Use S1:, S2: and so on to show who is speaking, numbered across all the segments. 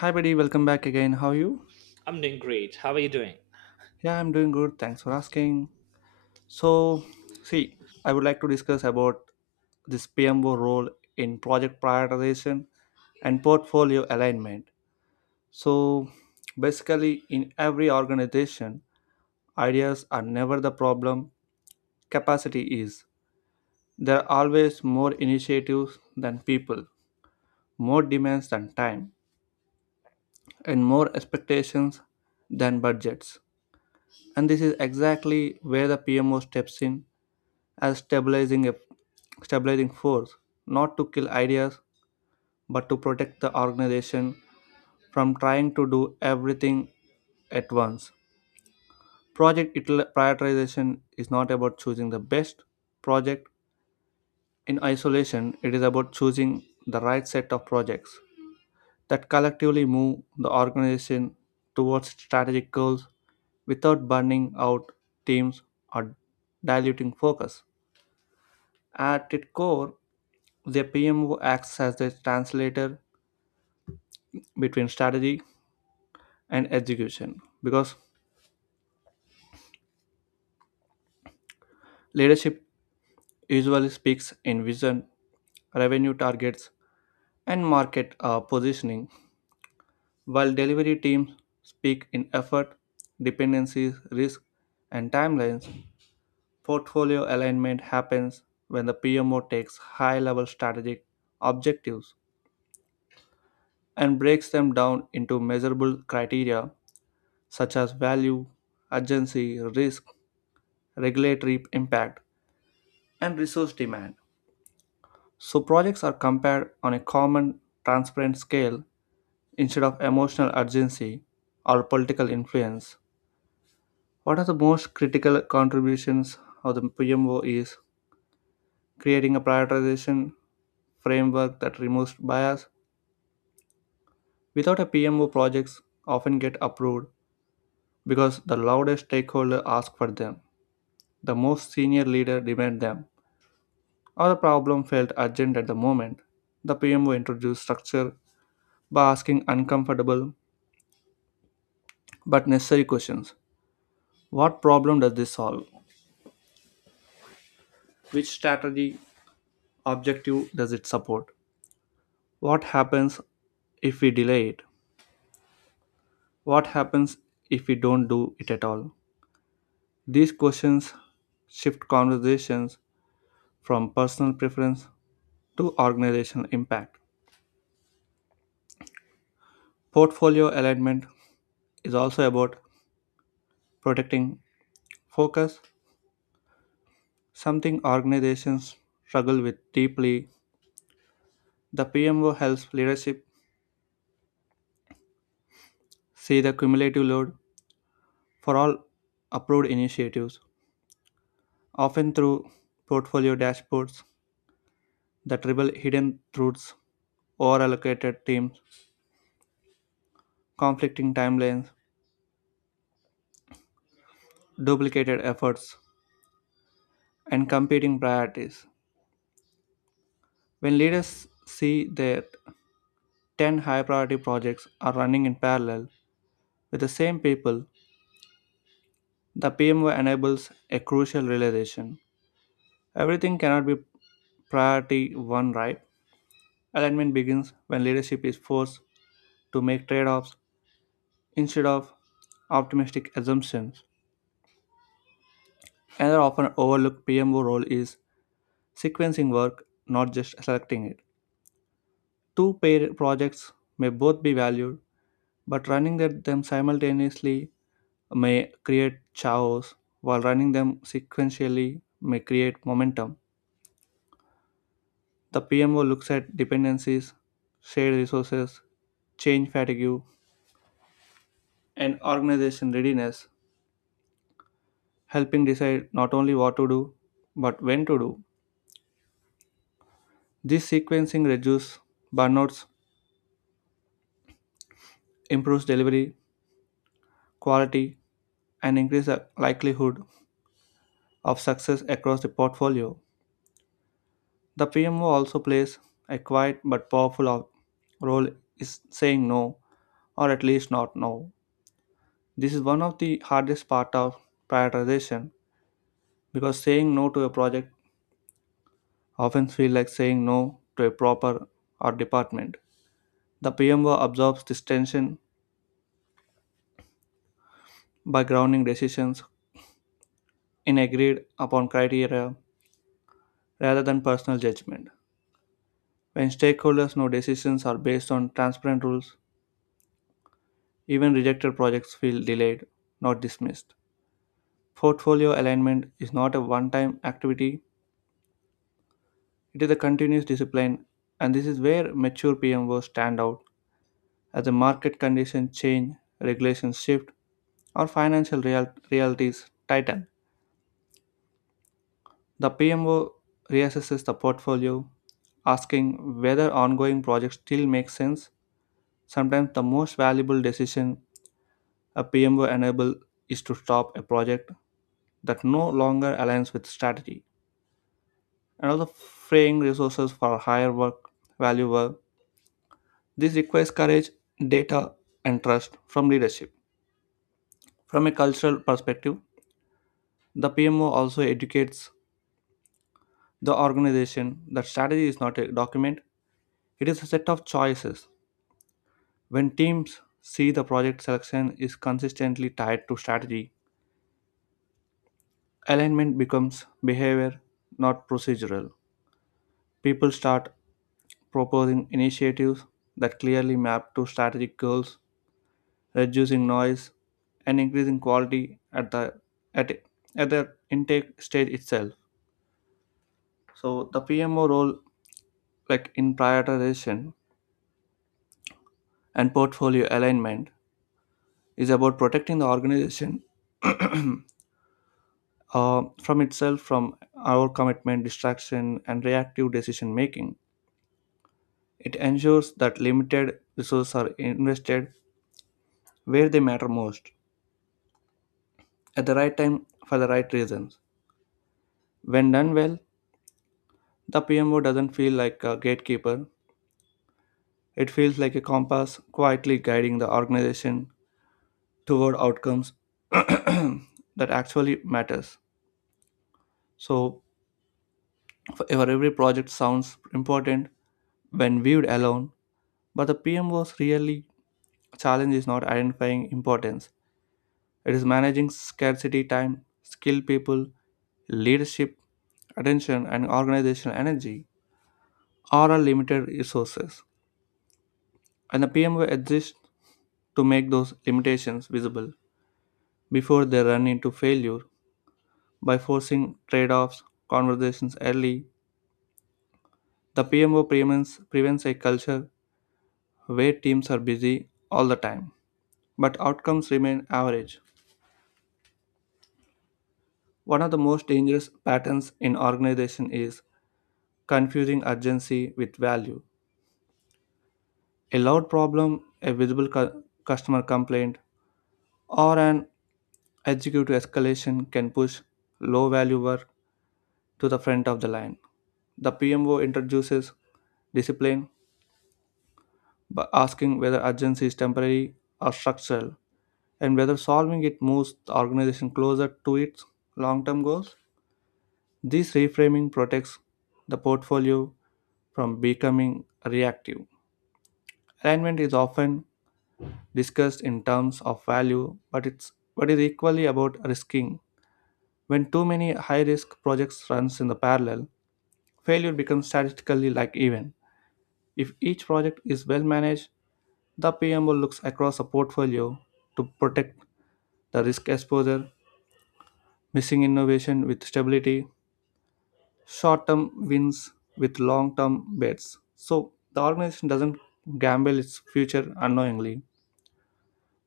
S1: Hi, buddy. Welcome back again. How are you?
S2: I'm doing great. How are you doing?
S1: Yeah, I'm doing good. Thanks for asking. So, see, I would like to discuss about this PMO role in project prioritization and portfolio alignment. So, basically, in every organization, ideas are never the problem, capacity is. There are always more initiatives than people, more demands than time, and more expectations than budgets. And this is exactly where the PMO steps in as stabilizing force, not to kill ideas but to protect the organization from trying to do everything at once. Prioritization is not about choosing the best project in isolation. It is about choosing the right set of projects that collectively move the organization towards strategic goals without burning out teams or diluting focus. At its core, the PMO acts as a translator between strategy and execution, because leadership usually speaks in vision, revenue targets, and market positioning, while delivery teams speak in effort, dependencies, risk, and timelines. Portfolio alignment happens when the PMO takes high level strategic objectives and breaks them down into measurable criteria such as value, urgency, risk, regulatory impact, and resource demand. So projects are compared on a common, transparent scale instead of emotional urgency or political influence. What are the most critical contributions of the PMO is creating a prioritization framework that removes bias. Without a PMO, projects often get approved because the loudest stakeholder asks for them, the most senior leader demand them, our problem felt urgent at the moment. The PMO introduced structure by asking uncomfortable but necessary questions. What problem does this solve? Which strategy objective does it support? What happens if we delay it? What happens if we don't do it at all? These questions shift conversations from personal preference to organizational impact. Portfolio alignment is also about protecting focus, something organizations struggle with deeply. The PMO helps leadership see the cumulative load for all approved initiatives, often through portfolio dashboards, the triple hidden truths, overallocated teams, conflicting timelines, duplicated efforts, and competing priorities. When leaders see that 10 high priority projects are running in parallel with the same people, the PMO enables a crucial realization. Everything cannot be Priority 1, right? Alignment begins when leadership is forced to make trade offs instead of optimistic assumptions. Another often overlooked PMO role is sequencing work, not just selecting it. Two pair projects may both be valued, but running them simultaneously may create chaos, while running them sequentially may create momentum. The PMO looks at dependencies, shared resources, change fatigue, and organization readiness, helping decide not only what to do but when to do. This sequencing reduces burnouts, improves delivery quality, and increases the likelihood of success across the portfolio. The PMO also plays a quiet but powerful role is saying no or at least not no. This is one of the hardest part of prioritization, because saying no to a project often feels like saying no to a proper or department. The PMO absorbs this tension by grounding decisions in agreed upon criteria rather than personal judgment. When stakeholders know decisions are based on transparent rules, even rejected projects feel delayed, not dismissed. Portfolio alignment is not a one time activity, it is a continuous discipline, and this is where mature PMOs stand out as the market conditions change, regulations shift, or realities tighten. The PMO reassesses the portfolio, asking whether ongoing projects still make sense. Sometimes the most valuable decision a PMO enable is to stop a project that no longer aligns with strategy and also freeing resources for higher work value work. This requires courage, data, and trust from leadership. From a cultural perspective, the PMO also educates the organization that strategy is not a document, it is a set of choices. When teams see the project selection is consistently tied to strategy, alignment becomes behavior, not procedural. People start proposing initiatives that clearly map to strategic goals, reducing noise and increasing quality at, at the intake stage itself. So the PMO role like in prioritization and portfolio alignment is about protecting the organization from itself, from our commitment, distraction, and reactive decision making. It ensures that limited resources are invested where they matter most, at the right time for the right reasons. When done well, the PMO doesn't feel like a gatekeeper, it feels like a compass quietly guiding the organization toward outcomes that actually matters. So, for every project sounds important when viewed alone, but the PMOs really challenge is not identifying importance, it is managing scarcity, time, skilled people, leadership attention and organizational energy are our limited resources, and the pmo exists to make those limitations visible before they run into failure. By forcing trade-offs conversations early, the pmo prevents a culture where teams are busy all the time but outcomes remain average. One of the most dangerous patterns in organization is confusing urgency with value. A loud problem, a visible customer complaint, or an executive escalation can push low value work to the front of the line. The PMO introduces discipline by asking whether urgency is temporary or structural, and whether solving it moves the organization closer to its long term goals. This reframing protects the portfolio from becoming reactive. Alignment is often discussed in terms of value, but it's but is equally about risking. When too many high-risk projects runs in the parallel, failure becomes statistically like even. If each project is well managed, the PMO looks across a portfolio to protect the risk exposure, missing innovation with stability, short term wins with long term bets. So the organization doesn't gamble its future unknowingly.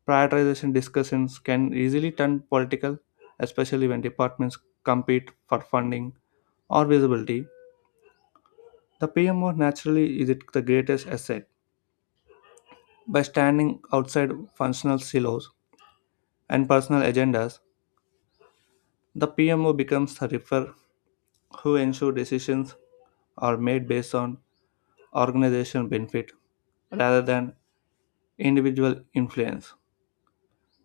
S1: Prioritization discussions can easily turn political, especially when departments compete for funding or visibility. The PMO naturally is it the greatest asset. By standing outside functional silos and personal agendas, the PMO becomes the refer who ensure decisions are made based on organizational benefit rather than individual influence.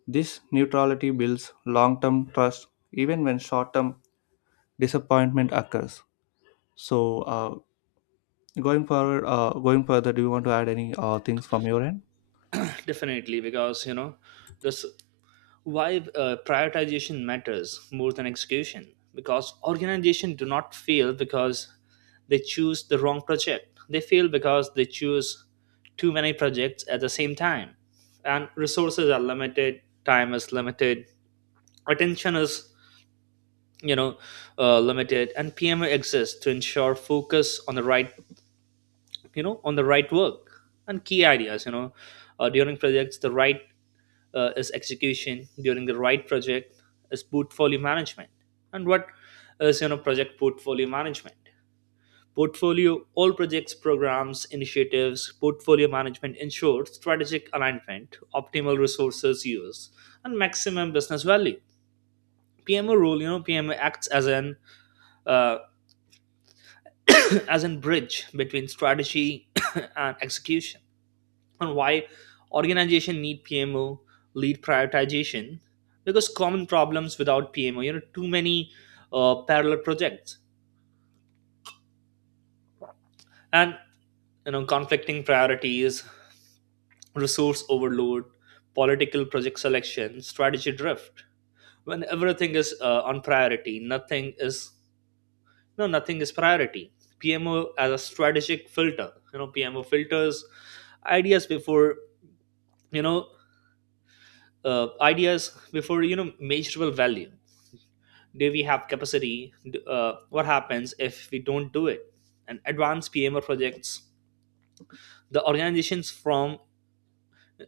S1: This neutrality builds long term trust even when short term disappointment occurs. So, uh, Going further, do you want to add any things from your end?
S2: Definitely, because this why prioritization matters more than execution. Because organization do not fail because they choose the wrong project. They fail because they choose too many projects at the same time, and resources are limited. Time is limited. Attention is you know limited, and PMO exists to ensure focus on the right on the right work and key ideas during projects the right is execution during the right project is portfolio management. And what is, project portfolio management, portfolio, all projects, programs, initiatives. Portfolio management ensures strategic alignment, optimal resources use, and maximum business value. PMO role, PMO acts as an uh, as an bridge between strategy and execution. And why organization need PMO lead prioritization, because common problems without PMO, too many parallel projects, and, conflicting priorities, resource overload, political project selection, strategy drift. When everything is on priority, nothing is, no nothing is priority. PMO as a strategic filter, PMO filters ideas before, you know measurable value, do we have capacity, what happens if we don't do it. And advanced PMO projects the organizations from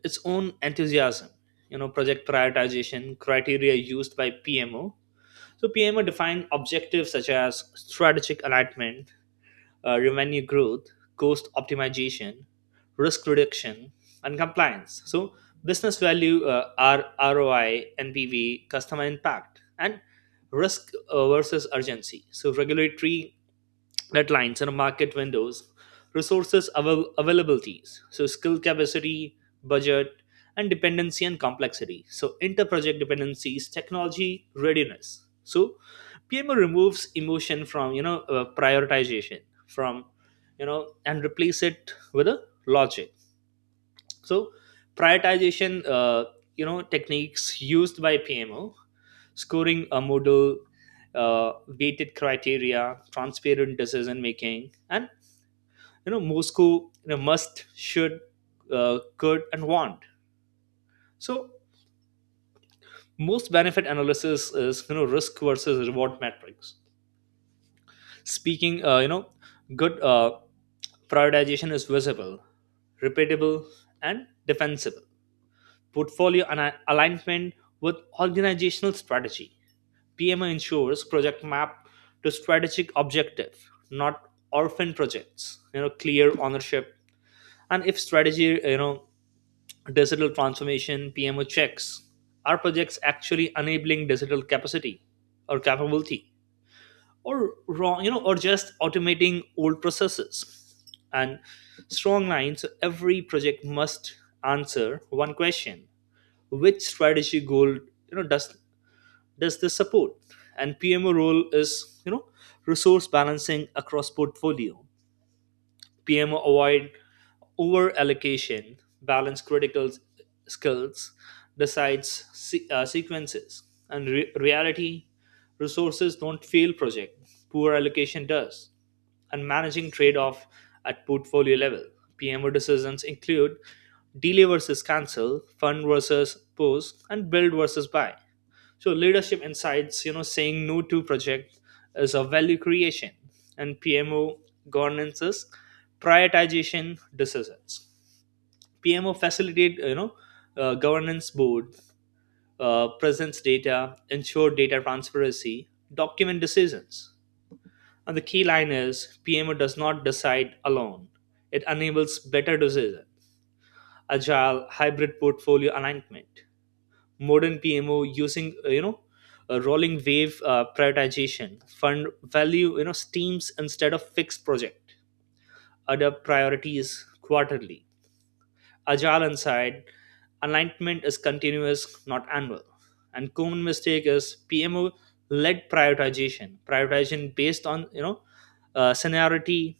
S2: its own enthusiasm. Project prioritization criteria used by PMO. So PMO defined objectives such as strategic alignment, revenue growth, cost optimization, risk reduction, and compliance. So, business value, ROI, NPV, customer impact, and risk versus urgency. So, regulatory deadlines and market windows, availabilities, so skill capacity, budget, and dependency and complexity. So interproject dependencies, technology readiness. So PMO removes emotion from prioritization, from you know and replace it with a logic. So prioritization, techniques used by PMO, scoring a model, uh, weighted criteria, transparent decision making, and, Moscow, must, should, could, and want. So most benefit analysis is, risk versus reward metrics. Speaking, good prioritization is visible, repeatable, and defensible. Portfolio and alignment with organizational strategy. PMO ensures project map to strategic objective, not orphan projects. You know, clear ownership. And if strategy, you know, digital transformation, PMO checks are projects actually enabling digital capacity or capability, or wrong, you know, or just automating old processes. And strong lines. So every project must answer one question: which strategic goal, does this support. And PMO role is, resource balancing across portfolio. PMO avoid over allocation, balance skills, decides sequences, and reality, resources don't fail project. Poor allocation does. And managing trade-off at portfolio level, PMO decisions include delay versus cancel, fund versus post, and build versus buy. So leadership insights, you know, saying no to project is a value creation. And PMO governances, prioritization decisions. PMO facilitate, governance board, presents data, ensure data transparency, document decisions. And the key line is, PMO does not decide alone. It enables better decision, agile hybrid portfolio alignment. Modern PMO using, a rolling wave prioritization, fund value, streams instead of fixed project, adapt priorities quarterly, agile inside, alignment is continuous, not annual. And common mistake is PMO led prioritization, prioritization based on, seniority,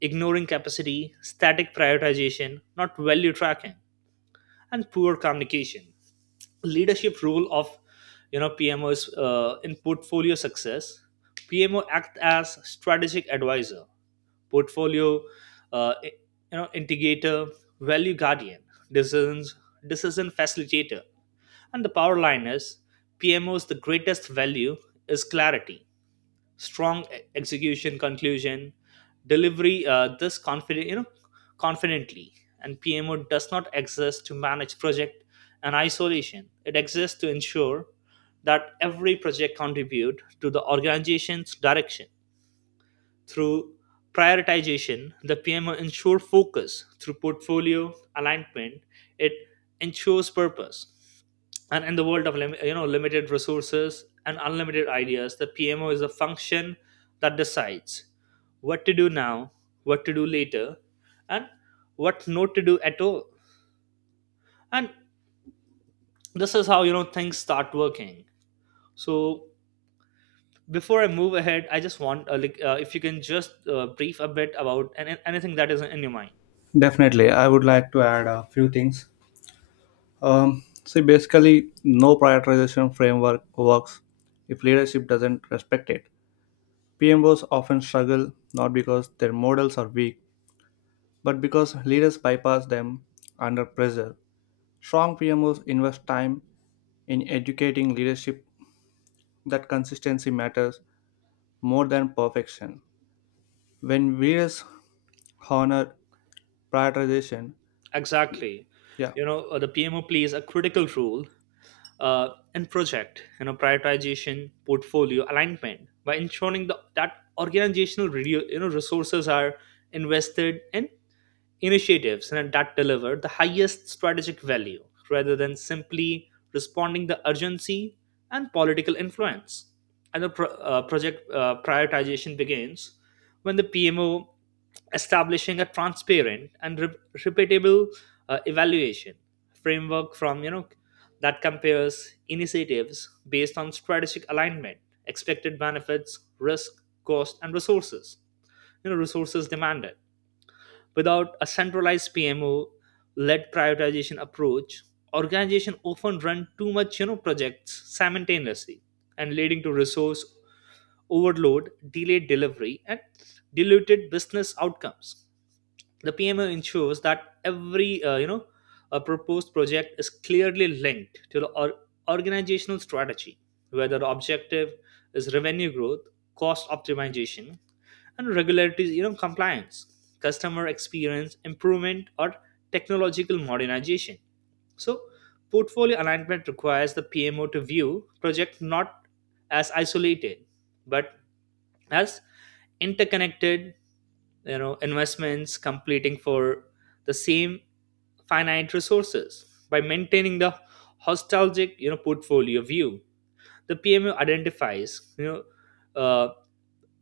S2: ignoring capacity, static prioritization, not value tracking, and poor communication. Leadership role of, PMOs in portfolio success. PMO act as strategic advisor, portfolio integrator, value guardian, decisions decision facilitator. And the power line is, PMO's the greatest value is clarity, strong execution, conclusion delivery this confident, confidently. And PMO does not exist to manage project and isolation, it exists to ensure that every project contribute to the organization's direction. Through prioritization, the PMO ensure focus. Through portfolio alignment, it ensures purpose. And in the world of limited resources and unlimited ideas, the PMO is a function that decides what to do now, what to do later, and what not to do at all. And this is how, you know, things start working. So before I move ahead, I just want, if you can just brief a bit about anything that is in your mind.
S1: Definitely, I would like to add a few things. See, basically, no prioritization framework works if leadership doesn't respect it. PMOs often struggle not because their models are weak, but because leaders bypass them under pressure. Strong PMOs invest time in educating leadership that consistency matters more than perfection. When leaders honor prioritization.
S2: Exactly.
S1: Yeah.
S2: You know, the PMO plays a critical role and project, you know, prioritization portfolio alignment by ensuring that organizational resources are invested in initiatives and that deliver the highest strategic value rather than simply responding the urgency and political influence. And project prioritization begins when the PMO establishing a transparent and repeatable evaluation framework from, that compares initiatives based on strategic alignment, expected benefits, risk, cost, and resources, resources demanded. Without a centralized PMO led prioritization approach, organizations often run too much, projects simultaneously, and leading to resource overload, delayed delivery, and diluted business outcomes. The PMO ensures that every, a proposed project is clearly linked to the organizational strategy, whether the objective is revenue growth, cost optimization, and regulatory, compliance, customer experience improvement, or technological modernization. So, portfolio alignment requires the PMO to view project not as isolated, but as interconnected, investments completing for the same finite resources. By maintaining the nostalgic, portfolio view, the pmu identifies,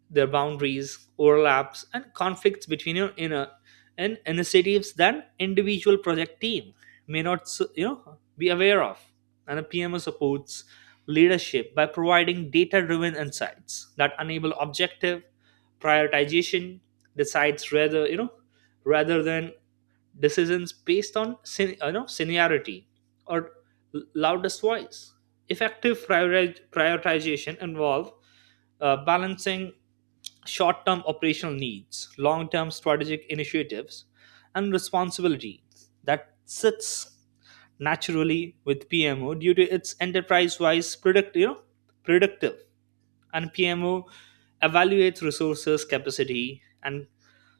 S2: their boundaries, overlaps, and conflicts between your inner and initiatives that individual project team may not s- you know be aware of. And a PMO supports leadership by providing data-driven insights that enable objective prioritization, decides rather you know rather than decisions based on seniority or loudest voice. Effective prioritization involve balancing short term operational needs, long term strategic initiatives, and responsibility that sits naturally with PMO due to its enterprise wise predictive. And PMO evaluates resources, capacity, and,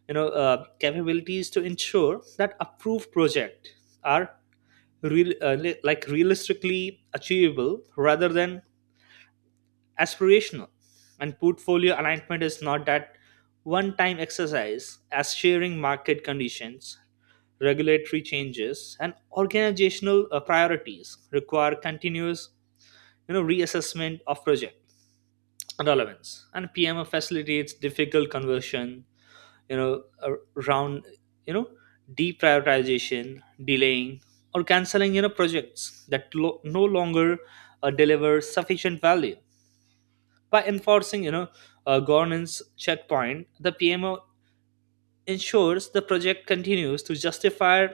S2: capabilities to ensure that approved project are realistically achievable rather than aspirational. And portfolio alignment is not that one time exercise, as sharing market conditions, regulatory changes, and organizational priorities require continuous, reassessment of project relevance. And PMO facilitates difficult conversion, around, you know deprioritization, delaying, or canceling, projects that no longer deliver sufficient value. By enforcing, you know, a governance checkpoint, the PMO ensures the project continues to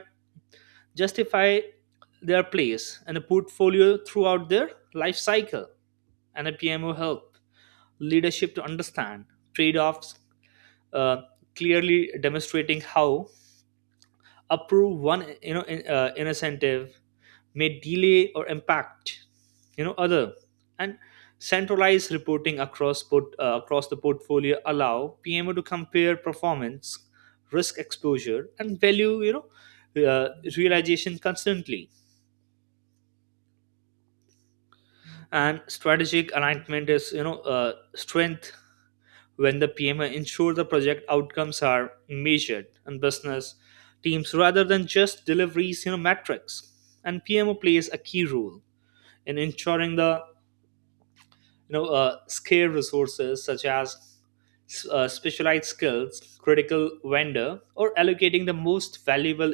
S2: justify their place and a portfolio throughout their life cycle. And a PMO help leadership to understand trade-offs, uh, clearly demonstrating how approve one, incentive may delay or impact, other. And centralized reporting across across the portfolio allow PMO to compare performance, risk exposure, and value, uh, realization constantly. And strategic alignment is, strength when the PMO ensure the project outcomes are measured and business teams rather than just deliveries, metrics. And PMO plays a key role in ensuring the, scarce resources such as, specialized skills, critical vendor, or allocating the most valuable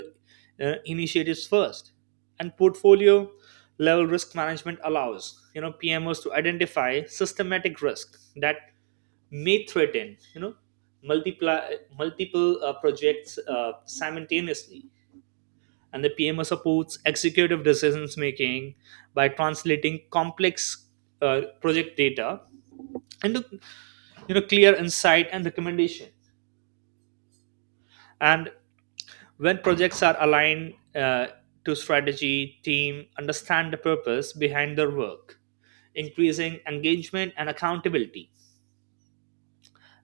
S2: initiatives first. And portfolio level risk management allows, PMOs to identify systematic risk that may threaten, multiply multiple projects simultaneously. And the PMO supports executive decisions making by translating complex project data and to, clear insight and recommendation. And when projects are aligned to strategy, team understand the purpose behind their work, increasing engagement and accountability.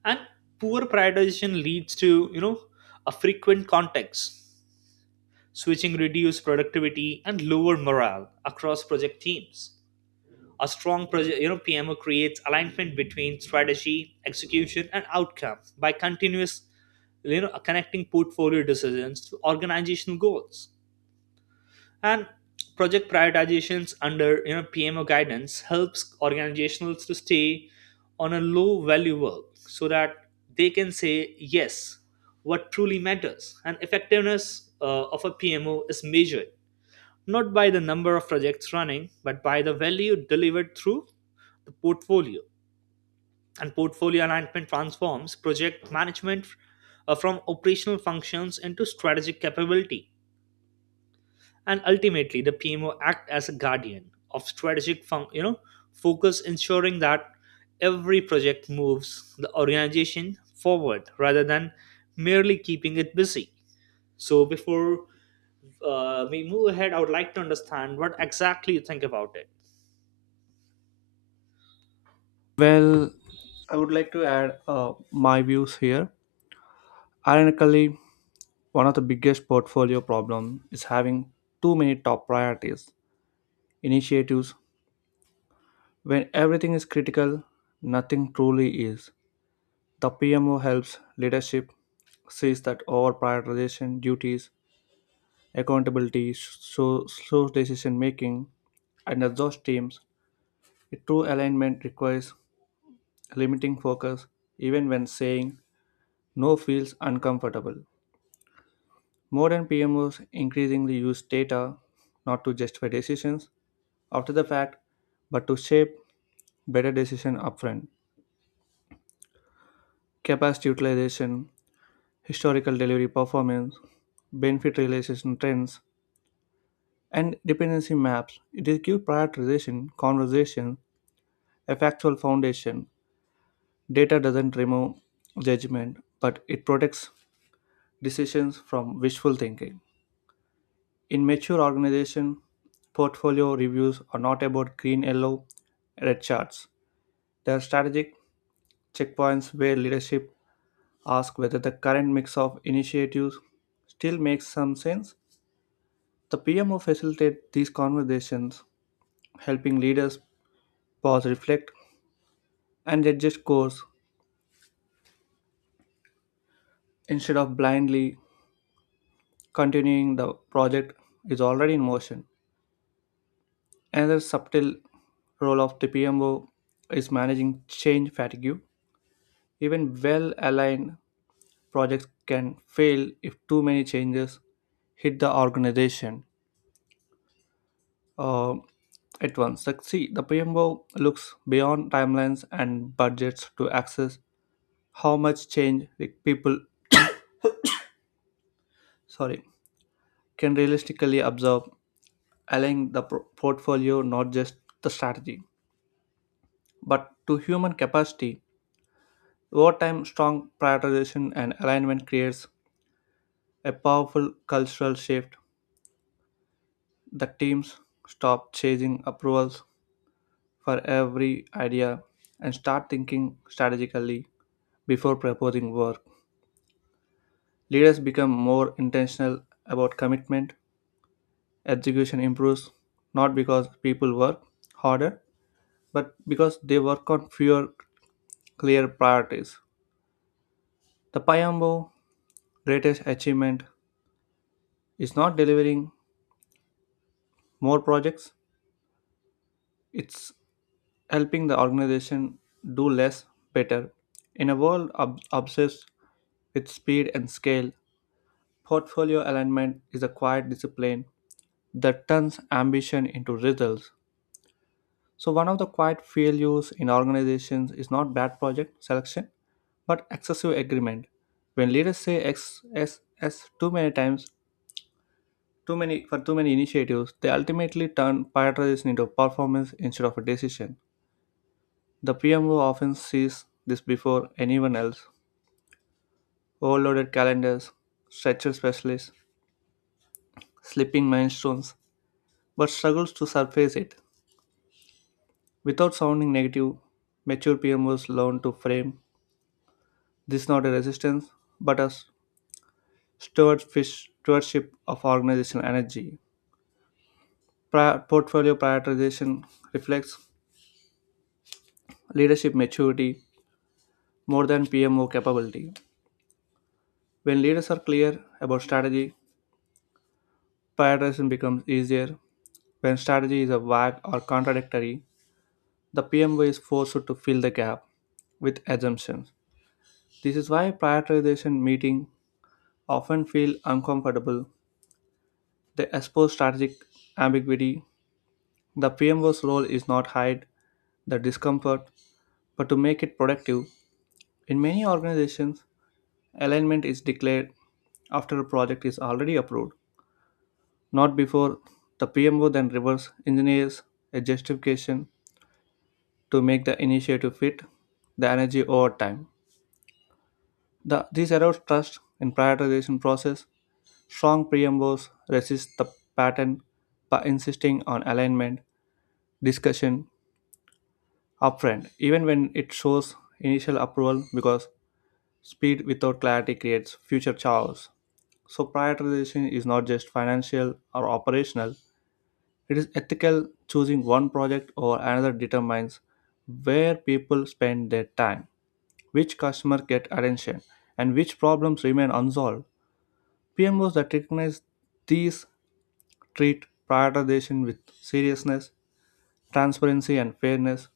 S2: And poor prioritization leads to, a frequent context switching, reduced productivity, and lower morale across project teams. A strong project, you know, PMO creates alignment between strategy, execution, and outcome by continuous, you know, connecting portfolio decisions to organizational goals. And project prioritizations under, PMO guidance helps organizations to stay on a low value work so that they can say yes what truly matters. And effectiveness of a PMO is measured not by the number of projects running, but by the value delivered through the portfolio. And portfolio alignment transforms project management from operational functions into strategic capability. And ultimately, the PMO act as a guardian of strategic, fun- you know, focus, ensuring that every project moves the organization forward rather than merely keeping it busy. So before we move ahead, I would like to understand what exactly you think about it.
S1: Well, I would like to add my views here. Ironically, one of the biggest portfolio problem is having too many top priorities initiatives. When everything is critical, nothing truly is. The PMO helps leadership sees that over prioritization duties, accountability, so slow decision making, and exhaust teams. A true alignment requires limiting focus, even when saying no feels uncomfortable. Modern PMOs increasingly use data not to justify decisions after the fact, but to shape better decision upfront. Capacity utilization, historical delivery performance, benefit realization trends, and dependency maps. It is give prioritization, conversation, a factual foundation. Data doesn't remove judgment, but it protects decisions from wishful thinking. In mature organization, portfolio reviews are not about green, yellow, red charts. They are strategic checkpoints where leadership asks whether the current mix of initiatives still makes some sense. The PMO facilitates these conversations, helping leaders pause, reflect, and adjust course instead of blindly continuing the project is already in motion. Another subtle role of the PMO is managing change fatigue. Even well aligned projects can fail if too many changes hit the organization uh, at once. Succeed. The PMO looks beyond timelines and budgets to access how much change the people sorry can realistically absorb, aligning the portfolio not just the strategy but to human capacity. Over time, strong prioritization and alignment creates a powerful cultural shift. The teams stop chasing approvals for every idea and start thinking strategically before proposing work. Leaders become more intentional about commitment. Execution improves not because people work harder, but because they work on fewer clear priorities. The Payambo greatest achievement is not delivering more projects, it's helping the organization do less better. In a world obsessed with speed and scale, portfolio alignment is a quiet discipline that turns ambition into results. So, one of the quiet failures in organizations is not bad project selection, but excessive agreement. When leaders say X, S, S too many times, too many for too many initiatives, they ultimately turn prioritization into performance instead of a decision. The PMO often sees this before anyone else. Overloaded calendars, stretcher specialists, slipping milestones, but struggles to surface it. Without sounding negative, mature PMOs learn to frame this not a resistance, but a stewardship of organizational energy. Portfolio prioritization reflects leadership maturity more than PMO capability. When leaders are clear about strategy, prioritization becomes easier. When strategy is a vague or contradictory, the PMO is forced to fill the gap with assumptions. This is why prioritization meeting often feel uncomfortable. They expose strategic ambiguity. The PMO's role is not hide the discomfort, but to make it productive. In many organizations, alignment is declared after a project is already approved, not before the PMO then reverse engineers a justification to make the initiative fit the energy over time. This erodes trust in prioritization process. Strong PMOs resist the pattern by insisting on alignment discussion upfront, even when it shows initial approval, because speed without clarity creates future chaos. So, prioritization is not just financial or operational, it is ethical. Choosing one project over another determines where people spend their time, which customers get attention, and which problems remain unsolved. PMOs that recognize these treat prioritization with seriousness, transparency, and fairness.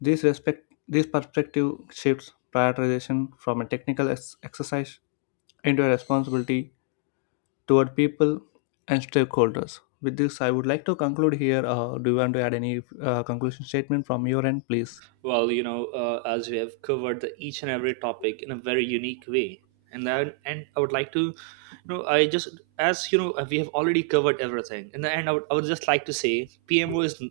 S1: These respect these perspective shifts prioritization from a exercise into a responsibility toward people and stakeholders. With this, I would like to conclude here. Do you want to add any conclusion statement from your end, please?
S2: Well, as we have covered the each and every topic in a very unique way, and I would like to, you know, I just as you know we have already covered everything. In the end, I would just like to say PMO is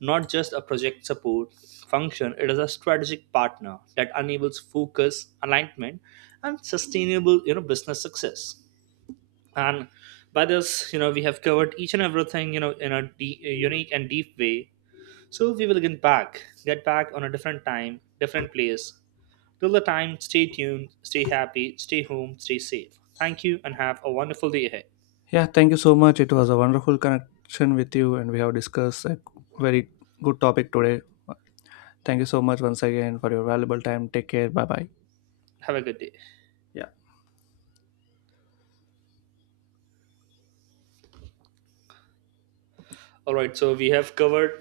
S2: not just a project support function; it is a strategic partner that enables focus, alignment, and sustainable, business success. And by this, you know, we have covered each and everything, you know, in a, a unique and deep way. So we will get back on a different time, different place. Till the time, stay tuned, stay happy, stay home, stay safe. Thank you, and have a wonderful day ahead.
S1: Yeah, thank you so much. It was a wonderful connection with you, and we have discussed a very good topic today. Thank you so much once again for your valuable time. Take care. Bye bye.
S2: Have a good day.
S1: Yeah.
S2: All right, so we have covered